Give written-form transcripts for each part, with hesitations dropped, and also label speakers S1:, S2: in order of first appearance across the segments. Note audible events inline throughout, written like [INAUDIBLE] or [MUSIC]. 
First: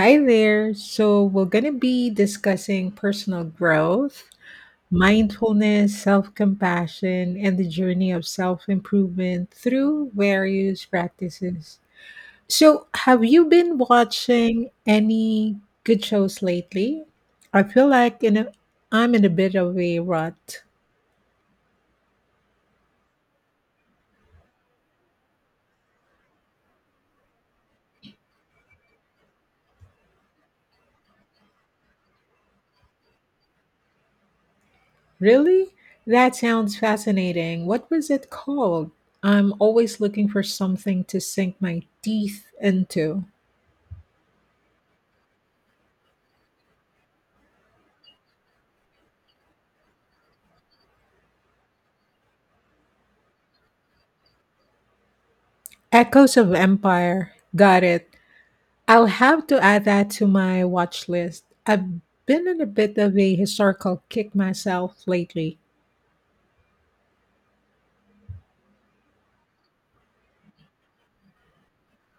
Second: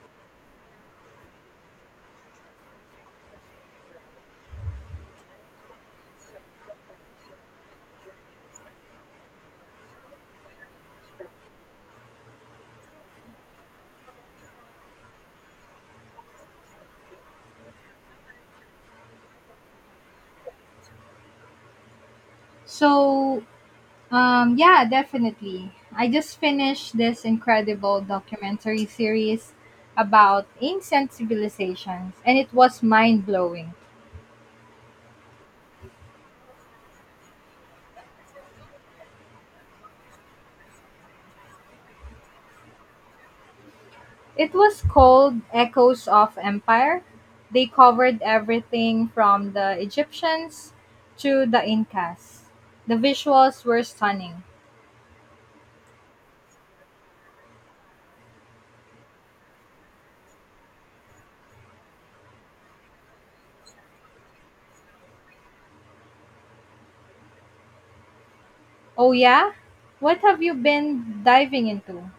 S1: Hi there. So, we're going to be discussing personal growth, mindfulness, self compassion, and the journey of self improvement through various practices. So, have you been watching any good shows lately? I feel like I'm in a bit of a rut.
S2: So, yeah, definitely. I just finished this incredible documentary series about ancient civilizations, and it was mind blowing.
S1: Really? That sounds fascinating. What was it called? I'm always looking for something to sink my teeth into.
S2: It was called Echoes of Empire. They covered everything from the Egyptians to the Incas. The visuals were stunning.
S1: Echoes of Empire. Got it. I'll have to add that to my watch list. I've been on a bit of a historical kick myself lately.
S2: Oh, yeah? What have you been diving into?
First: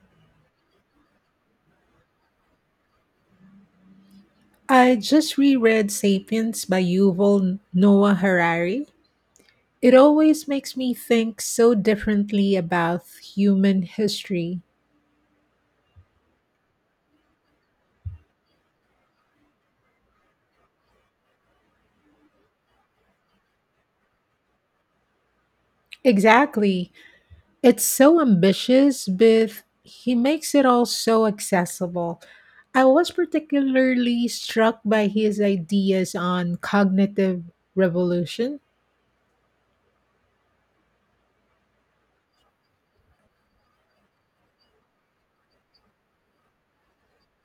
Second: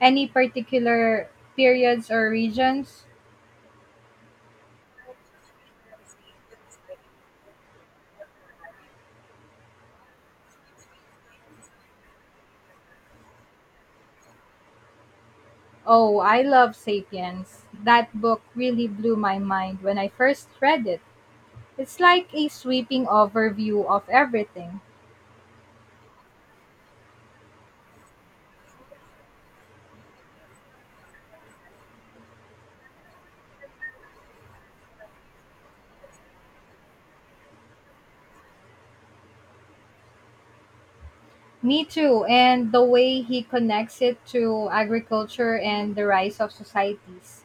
S2: Any particular periods or regions?
S1: I just reread Sapiens by Yuval Noah Harari. It always makes me think so differently about human history.
S2: Oh, I love Sapiens. That book really blew my mind when I first read it. It's like a sweeping overview of everything.
S1: Exactly. It's so ambitious, but he makes it all so accessible. I was particularly struck by his ideas on cognitive revolution.
S2: Me too, and the way he connects it to agriculture and the rise of societies.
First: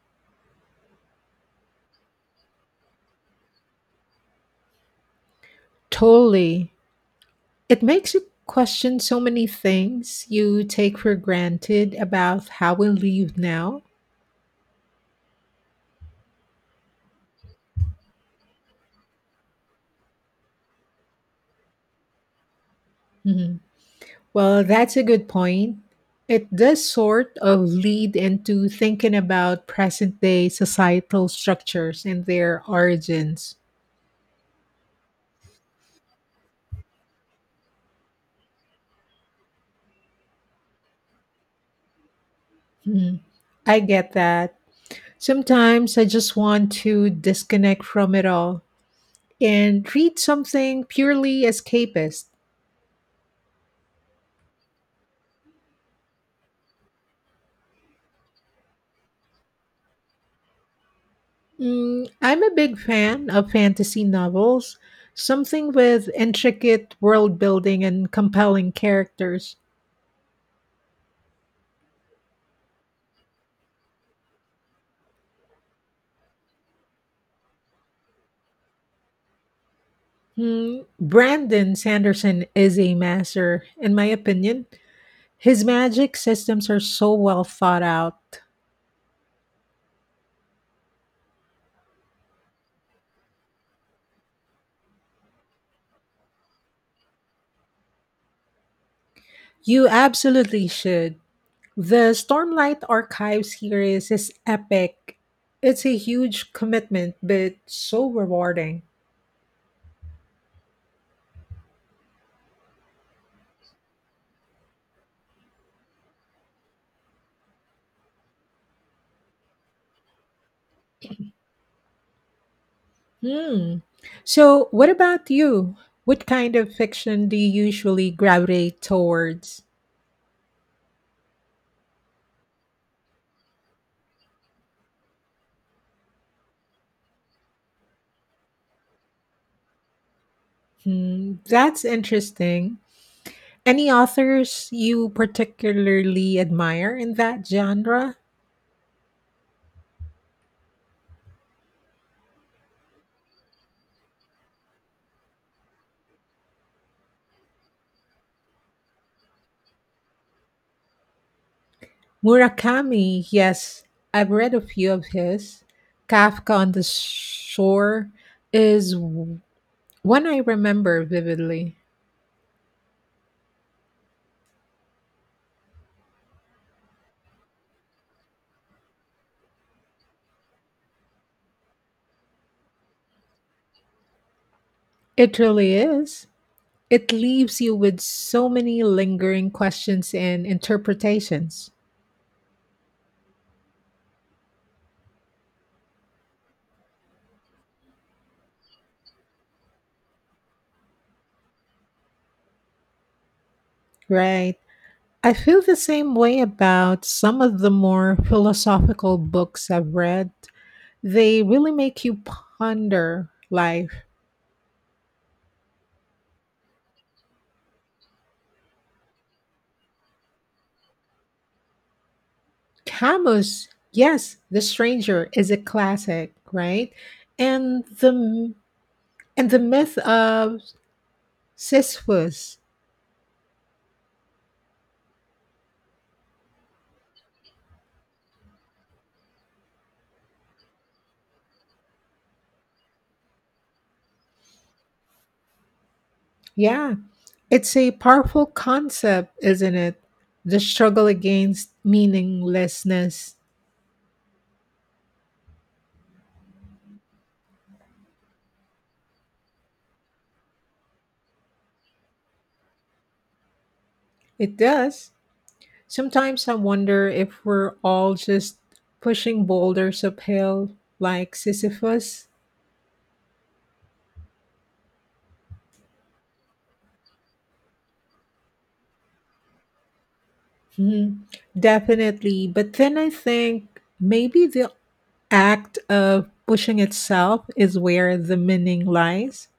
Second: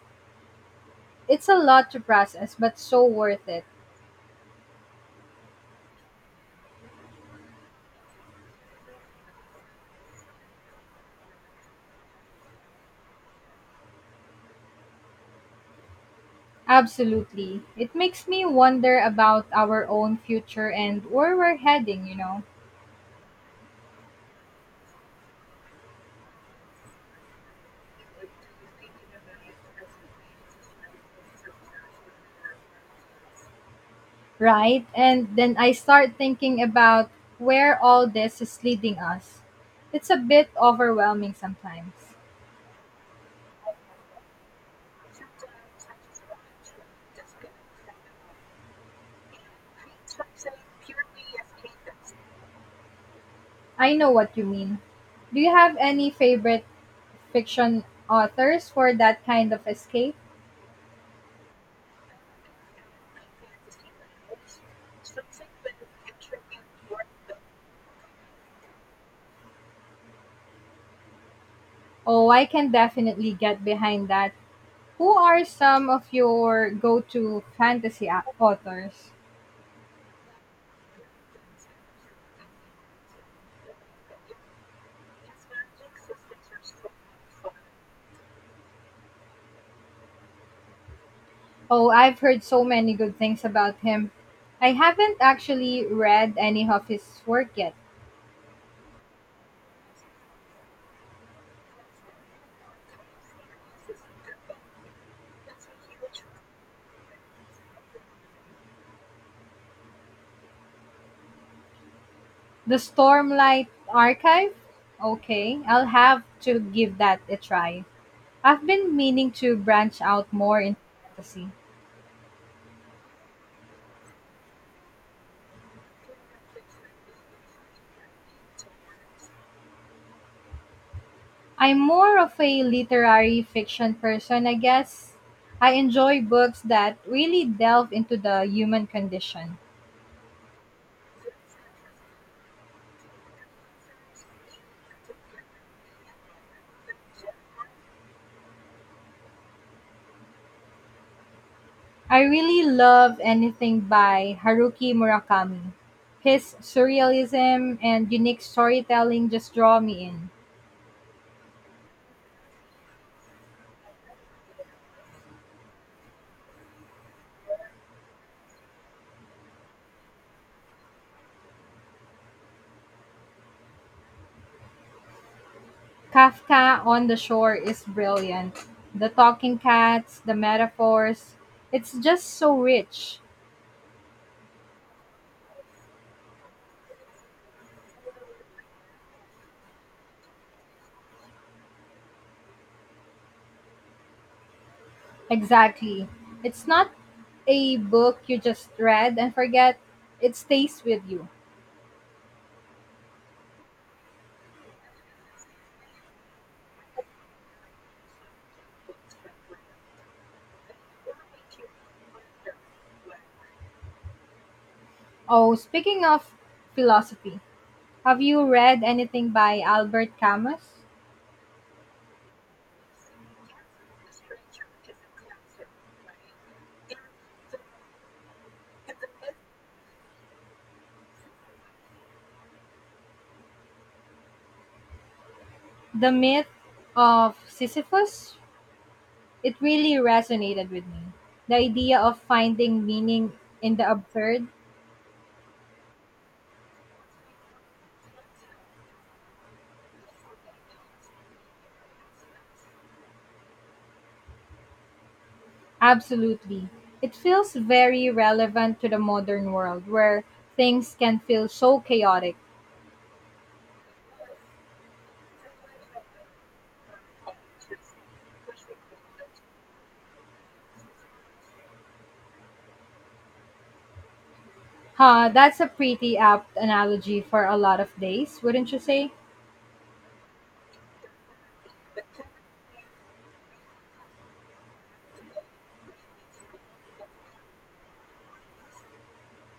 S2: It's a lot to process, but so worth it.
S1: Totally. It makes you question so many things you take for granted about how we live now.
S2: Absolutely. It makes me wonder about our own future and where we're heading.
S1: Mhm. Well, that's a good point. It does sort of lead into thinking about present day societal structures and their origins.
S2: Right? And then I start thinking about where all this is leading us. It's a bit overwhelming sometimes.
S1: I get that. Sometimes I just want to disconnect from it all and read something purely escapist.
S2: I know what you mean. Do you have any favorite fiction authors for that kind of escape?
S1: I'm a big fan of fantasy novels, something with intricate world building and compelling characters.
S2: Oh, I can definitely get behind that. Who are some of your go to fantasy authors?
S1: Brandon Sanderson is a master, in my opinion. His magic systems are so well thought out.
S2: Oh, I've heard so many good things about him. I haven't actually read any of his work yet.
S1: You absolutely should. The Stormlight Archive series is epic. It's a huge commitment, but so rewarding.
S2: The Stormlight Archive? Okay, I'll have to give that a try. I've been meaning to branch out more into fantasy.
S1: Hmm. So, what about you? What kind of fiction do you usually gravitate towards?
S2: I'm more of a literary fiction person, I guess. I enjoy books that really delve into the human condition.
S1: Hmm. That's interesting. Any authors you particularly admire in that genre?
S2: I really love anything by Haruki Murakami. His surrealism and unique storytelling just draw me in.
S1: Murakami, yes, I've read a few of his. Kafka on the Shore is one I remember vividly.
S2: Kafka on the Shore is brilliant. The talking cats, the metaphors, it's just so rich.
S1: It really is. It leaves you with so many lingering questions and interpretations.
S2: Exactly. It's not a book you just read and forget, it stays with you.
S1: Right. I feel the same way about some of the more philosophical books I've read. They really make you ponder life.
S2: Oh, speaking of philosophy, have you read anything by Albert Camus?
S1: Camus, yes, The Stranger is a classic, right? And the and the myth of Sisyphus.
S2: The Myth of Sisyphus? It really resonated with me. The idea of finding meaning in the absurd.
S1: Yeah, it's a powerful concept, isn't it? The struggle against meaninglessness.
S2: Absolutely. It feels very relevant to the modern world where things can feel so chaotic.
S1: It does. Sometimes I wonder if we're all just pushing boulders uphill like Sisyphus.
S2: Huh, that's a pretty apt analogy for a lot of days, wouldn't you say?
S1: Mhm. Definitely. But then I think maybe the act of pushing itself is where the meaning lies.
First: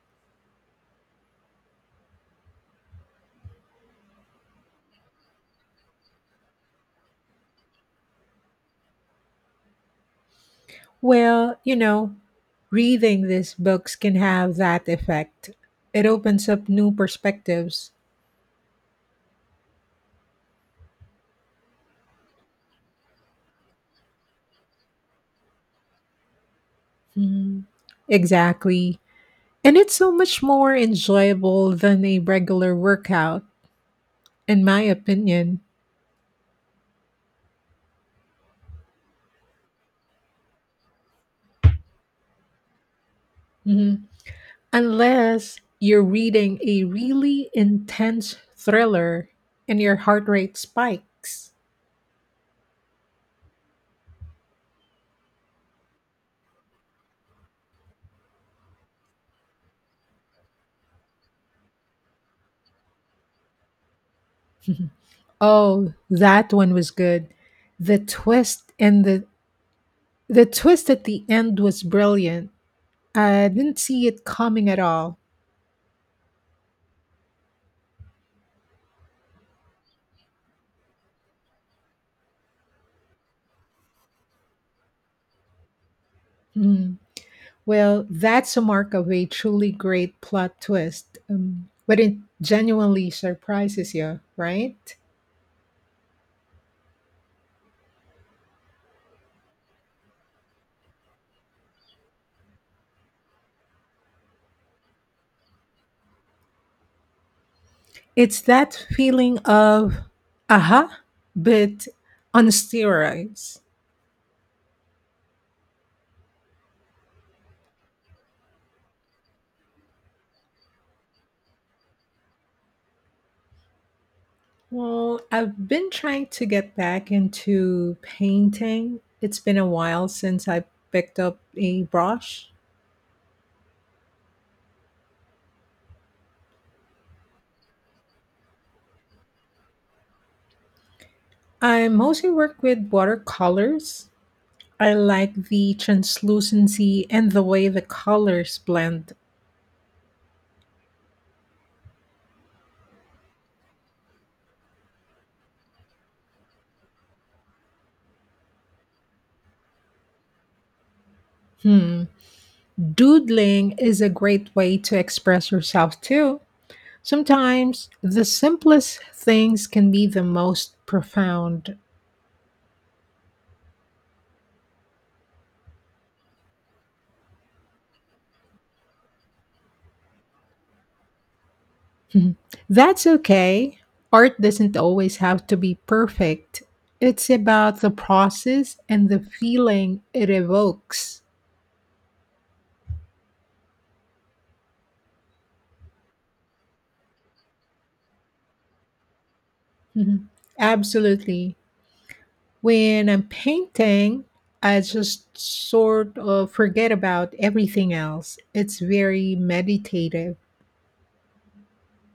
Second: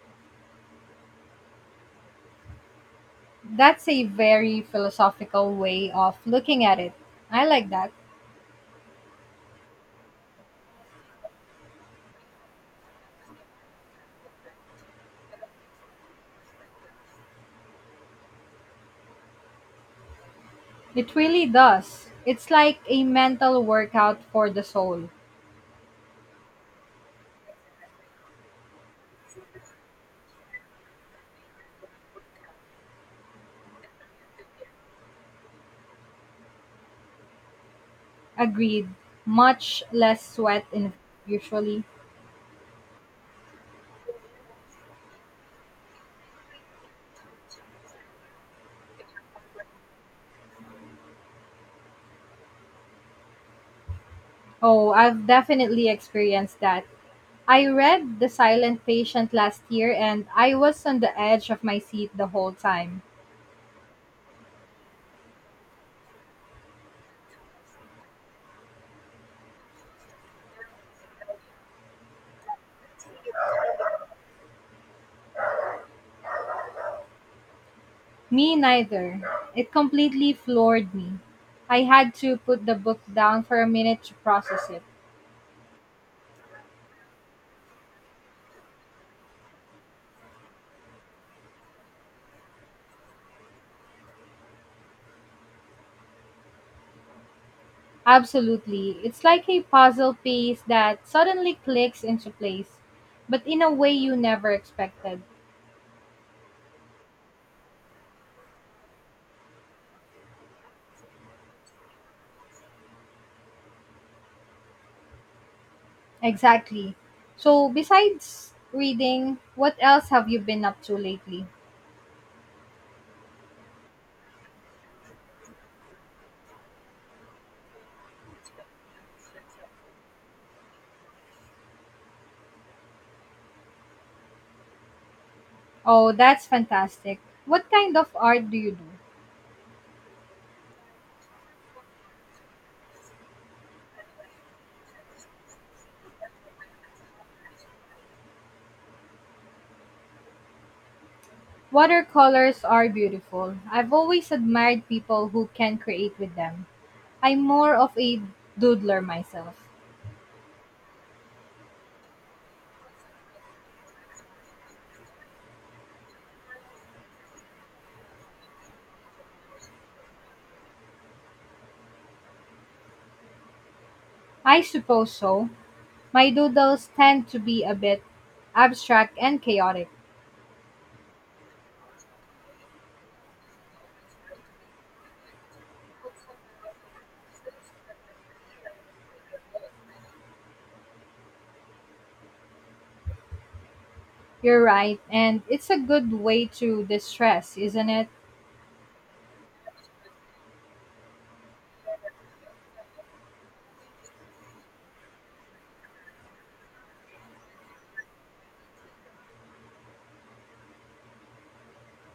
S2: That's a very philosophical way of looking at it. I like that.
S1: Well, you know, reading these books can have that effect. It opens up new perspectives.
S2: It really does. It's like a mental workout for the soul.
S1: Mhm. Exactly. And it's so much more enjoyable than a regular workout, in my opinion.
S2: Agreed. Much less sweat in usually.
S1: Mhm. Unless you're reading a really intense thriller and your heart rate spikes.
S2: Oh, I've definitely experienced that. I read The Silent Patient last year and I was on the edge of my seat the whole time.
S1: [LAUGHS] Oh, that one was good. The twist and the twist at the end was brilliant. I didn't see it coming at all.
S2: Me neither. It completely floored me. I had to put the book down for a minute to process it.
S1: Hmm. Well, that's a mark of a truly great plot twist. But it genuinely surprises you, right?
S2: Absolutely. It's like a puzzle piece that suddenly clicks into place, but in a way you never expected.
S1: It's that feeling of aha, but on steroids.
S2: Exactly. So, besides reading, what else have you been up to lately?
S1: Well, I've been trying to get back into painting. It's been a while since I picked up a brush.
S2: Oh, that's fantastic. What kind of art do you do?
S1: I mostly work with watercolors. I like the translucency and the way the colors blend.
S2: Watercolors are beautiful. I've always admired people who can create with them. I'm more of a doodler myself.
S1: Hmm. Doodling is a great way to express yourself too. Sometimes the simplest things can be the most profound.
S2: I suppose so. My doodles tend to be a bit abstract and chaotic.
S1: [LAUGHS] Mhm. That's okay. Art doesn't always have to be perfect. It's about the process and the feeling it evokes.
S2: You're right, and it's a good way to distress, isn't it?
S1: Mhm. Absolutely. When I'm painting, I just sort of forget about everything else. It's very meditative.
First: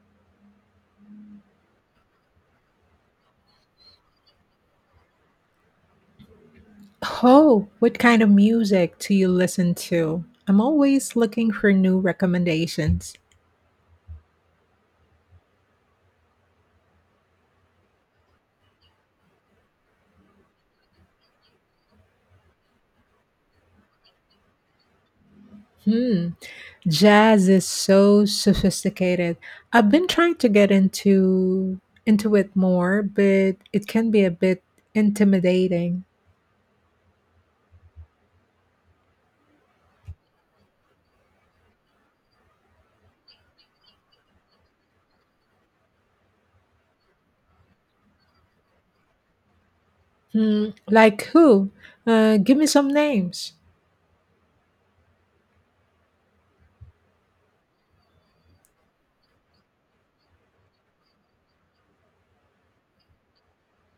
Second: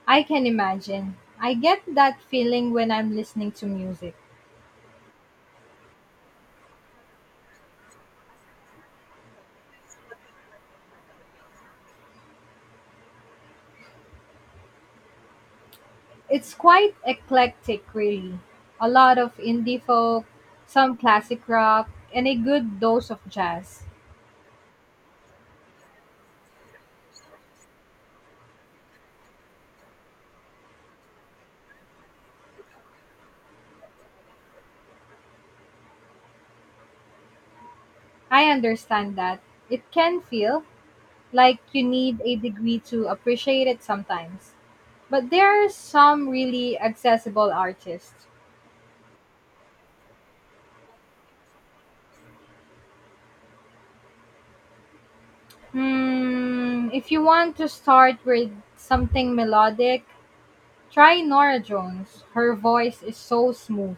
S2: I can imagine. I get that feeling when I'm listening to music.
S1: Oh, what kind of music do you listen to? I'm always looking for new recommendations.
S2: It's quite eclectic, really. A lot of indie folk, some classic rock, and a good dose of jazz.
S1: Hmm. Jazz is so sophisticated. I've been trying to get into it more, but it can be a bit intimidating.
S2: I understand that. It can feel like you need a degree to appreciate it sometimes. But there are some really accessible artists.
S1: Hmm, like who? Give me some names.
S2: Hmm, if you want to start with something melodic, try Nora Jones. Her voice is so smooth.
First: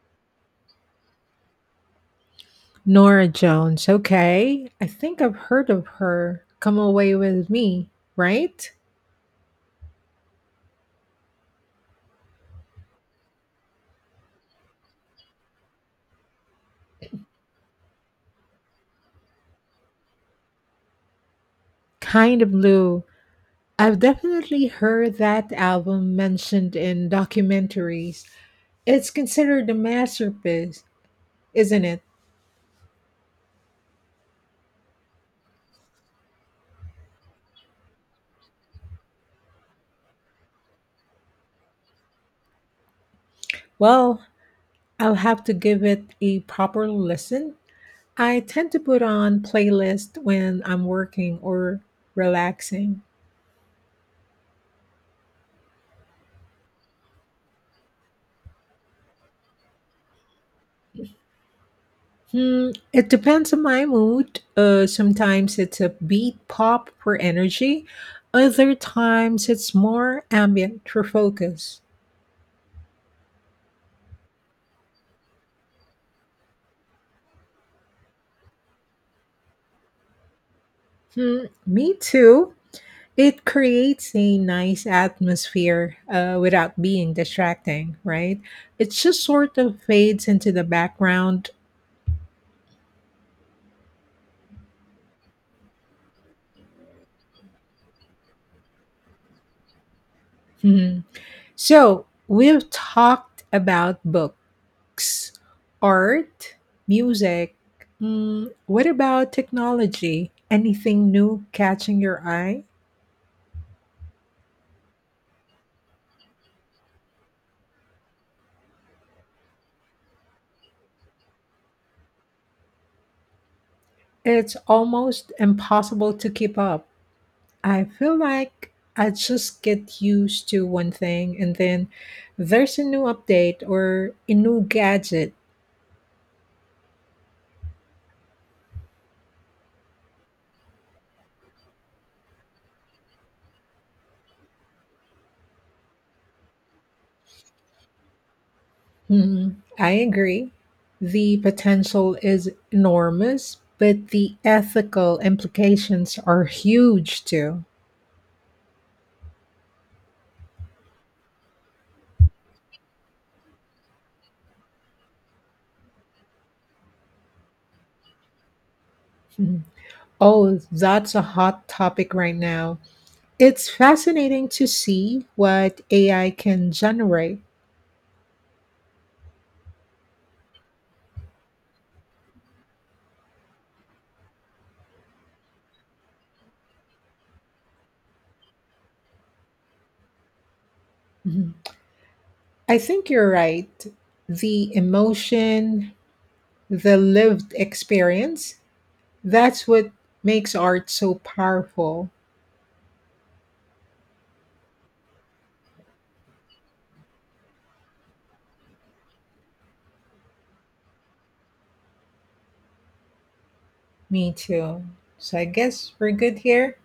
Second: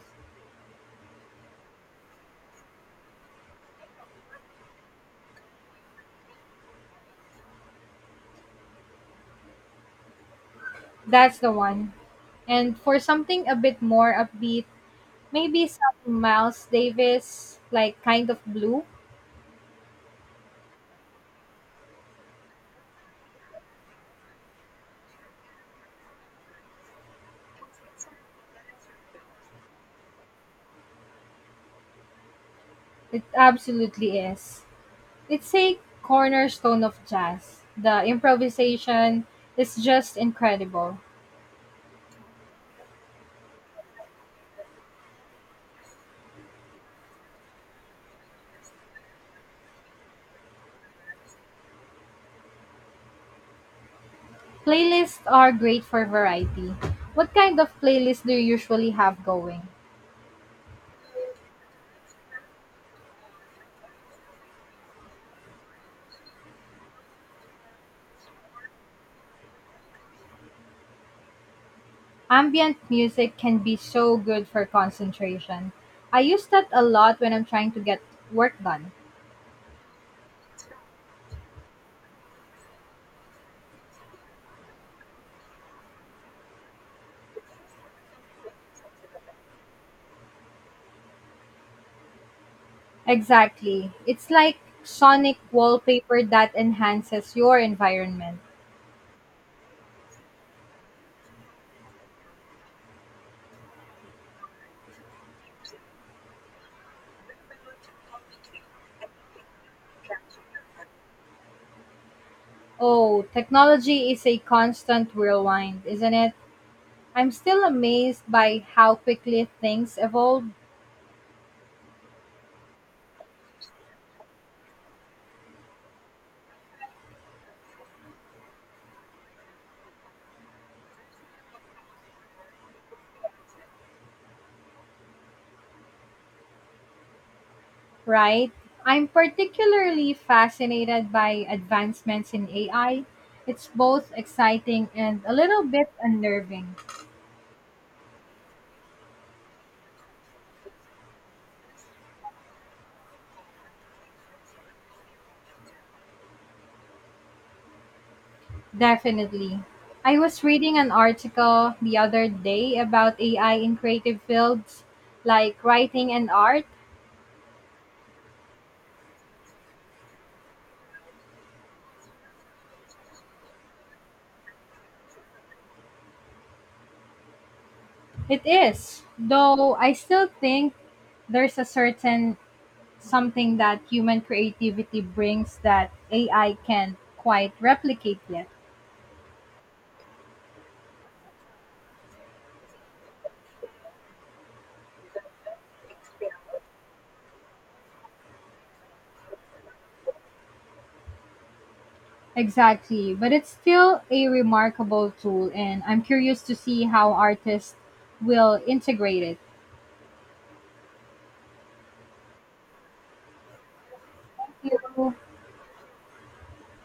S1: Nora Jones. Okay, I think I've heard of her. Come away with me, right?
S2: That's the one. And for something a bit more upbeat, maybe some Miles Davis, like Kind of Blue.
S1: Kind of blue. I've definitely heard that album mentioned in documentaries. It's considered a masterpiece, isn't it?
S2: It absolutely is. It's a cornerstone of jazz. The improvisation is just incredible.
S1: Well, I'll have to give it a proper listen. I tend to put on playlist when I'm working or relaxing.
S2: Playlists are great for variety. What kind of playlist do you usually have going?
S1: Hmm, it depends on my mood. Sometimes it's a beat pop for energy. Other times it's more ambient for focus.
S2: Ambient music can be so good for concentration. I use that a lot when I'm trying to get work done.
S1: Hmm, me too. It creates a nice atmosphere without being distracting, right? It just sort of fades into the background.
S2: Exactly. It's like sonic wallpaper that enhances your environment.
S1: Mhm. So, we've talked about books, art, music. What about technology? Anything new catching your eye?
S2: Oh, technology is a constant whirlwind, isn't it? I'm still amazed by how quickly things evolve,
S1: It's almost impossible to keep up. I feel like I just get used to one thing and then there's a new update or a new gadget.
S2: right? I'm particularly fascinated by advancements in AI. It's both exciting and a little bit unnerving.
S1: Mhm. I agree. The potential is enormous, but the ethical implications are huge too.
S2: Definitely. I was reading an article the other day about AI in creative fields like writing and art.
S1: Mhm. Oh, that's a hot topic right now. It's fascinating to see what AI can generate.
S2: It is, though I still think there's a certain something that human creativity brings that AI can't quite replicate yet.
S1: Mhm. I think you're right. The emotion, the lived experience, that's what makes art so powerful.
S2: Exactly, but it's still a remarkable tool, and I'm curious to see how artists will integrate it.
S1: Me too.
S2: Thank you.
S1: So I guess we're good here.